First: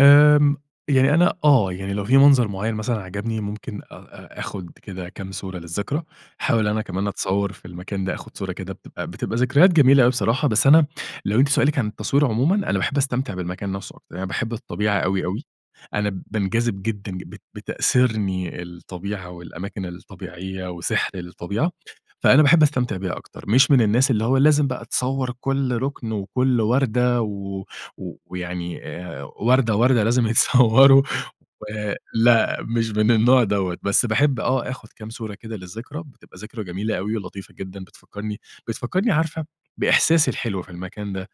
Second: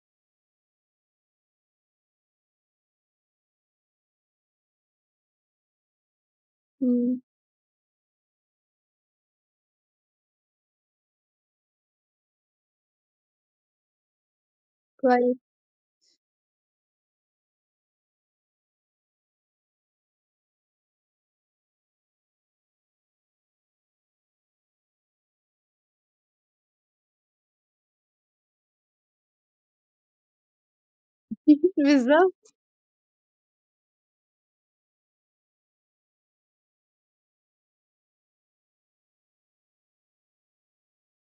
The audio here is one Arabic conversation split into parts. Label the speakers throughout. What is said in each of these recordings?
Speaker 1: آمم يعني أنا آه. يعني لو في منظر معيّن مثلًا عجبني ممكن أ أ آخُد كده كام صورة للذكرى، أحاول أنا كمان
Speaker 2: إمم.
Speaker 1: أتصوّر في المكان ده، آخُد صورة كده بتبقى بتبقى ذكريات جميلة أوي بصراحة، بس أنا لو أنتِ سؤالِك عن التصوير عمومًا، أنا باحب أستمتع بالمكان نفسه أكتر، يعني باحب الطبيعة أوي،
Speaker 2: كويس.
Speaker 1: أوي. أنا بانجذب جدًا ج بت بتأسرني الطبيعة والأماكن الطبيعية وسحر الطبيعة، فأنا باحب أستمتع بيها أكتر. مش من الناس اللي هو لازم بقى تصوّر كل رُكن وكل وردة و و ويعني آآ وردة، وردة لازم يتصوّروا و
Speaker 2: بالضبط.
Speaker 1: لأ، مش من النوع دوّة. بس باحب آه، آخُد كام صورة كده للذكرى، بتبقى ذكرى جميلة أوي ولطيفة جدًا بتفكّرني بتفكرني عارفة بإحساسي الحلو في المكان ده،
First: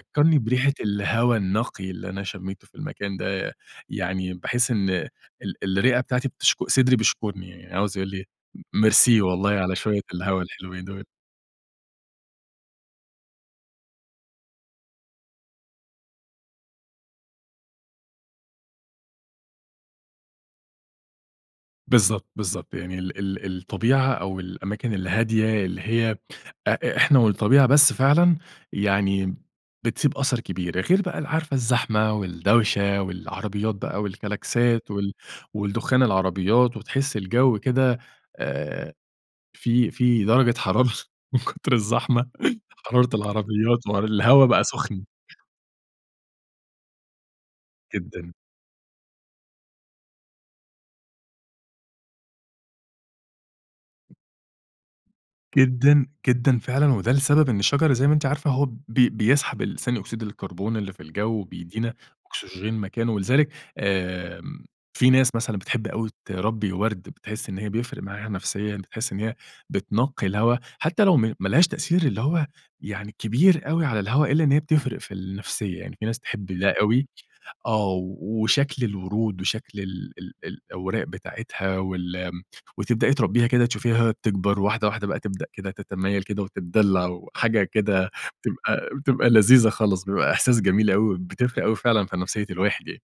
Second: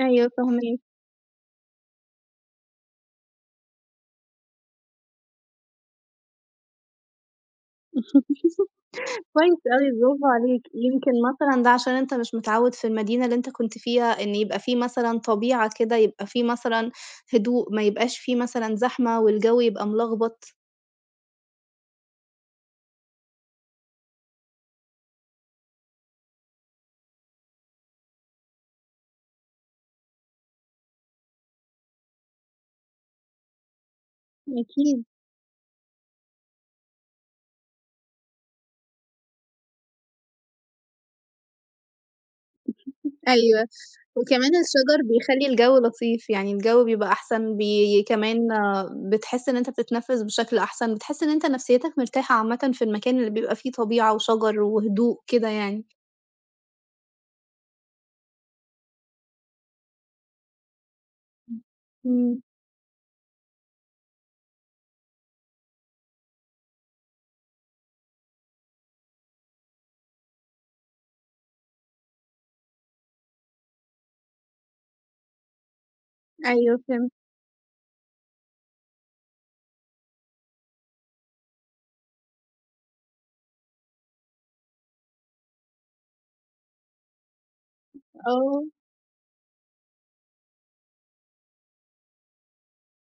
Speaker 2: أيوه
Speaker 1: بريحة
Speaker 2: فاهماك.
Speaker 1: الهوا النقي اللي أنا شمّيته في المكان ده، يعني باحس إن ال الرِّئة بتاعتي بتشك صدري بيشكُرني، يعني عاوز يقُول لي م ميرسي والله
Speaker 2: كويس
Speaker 1: على
Speaker 2: أوي
Speaker 1: شوية
Speaker 2: برافو
Speaker 1: الهوا
Speaker 2: عليك.
Speaker 1: الحلوين دول.
Speaker 2: يمكن مثلًا ده عشان أنت مش متعوّد في المدينة اللي أنت كنت فيها، إن يبقى في مثلًا طبيعة كده، يبقى في مثلًا هدوء ما يبقاش في مثلًا زحمة والجَو يبقى ملغبط.
Speaker 1: بالضبط، بالضبط. يعني ال ال الطبيعة أو الأماكن الهادية اللي هي أ إحنا والطبيعة بس فعلًا يعني بتسيب أثَر كبير. غير بقى ال عارفة الزحمة والدوشة والعربيات بقى والكلاكسات
Speaker 2: أكيد.
Speaker 1: وال والدخان العربيات وتحِسي الجَو كده آآ فيه فيه درجة حرارة من كتر الزحمة، حرارة
Speaker 2: أيوه.
Speaker 1: العربيات والهوا
Speaker 2: وكمان
Speaker 1: بقى
Speaker 2: الشجر
Speaker 1: سُخْن.
Speaker 2: بيخلّي الجَو لطيف، يعني الجَو بيبقى أحسن بي
Speaker 1: جدًا.
Speaker 2: كمان بتحِس إن أنت بتتنفِّس بشكل أحسن، بتحِس إن أنت نفسيّتك مرتاحة عامةً في المكان اللي بيبقى فيه طبيعة وشجر وهدوء كده يعني.
Speaker 1: جدًا، جدًا فعلًا. وده لسبب إن الشجر زي ما أنتِ عارفة هو ب بيسحب ثاني أكسيد الكربون اللي في الجَو
Speaker 2: إمم.
Speaker 1: وبيدّينا
Speaker 2: إمم.
Speaker 1: أكسجين مكانه ولذلك آمم في ناس مثلًا بتحب أوي تربّي ورد، بتحِس إن هي بيفرق معاها نفسيًا، بتحِس إن هي بتنقّي الهوا حتّى لو م ما لهاش تأثير اللي هو يعني كبير أوي على الهوا إلّا إن هي بتفرق في النفسية، يعني في ناس تحب ده
Speaker 2: أيوه
Speaker 1: أوي.
Speaker 2: فهمت.
Speaker 1: آه. و وشكل الورود وشكل ال ال الأوراق بتاعتها وال م وتبدأي تربّيها كده تشوفيها تكبر واحدة، واحدة بقى تبدأ كده تتمايل كده وتتدلّع وحاجة كده
Speaker 2: آه.
Speaker 1: بتبقى بتبقى لذيذة خالص، بيبقى إحساس جميل أوي، بتفرق أوي فعلًا في نفسية الواحدة ي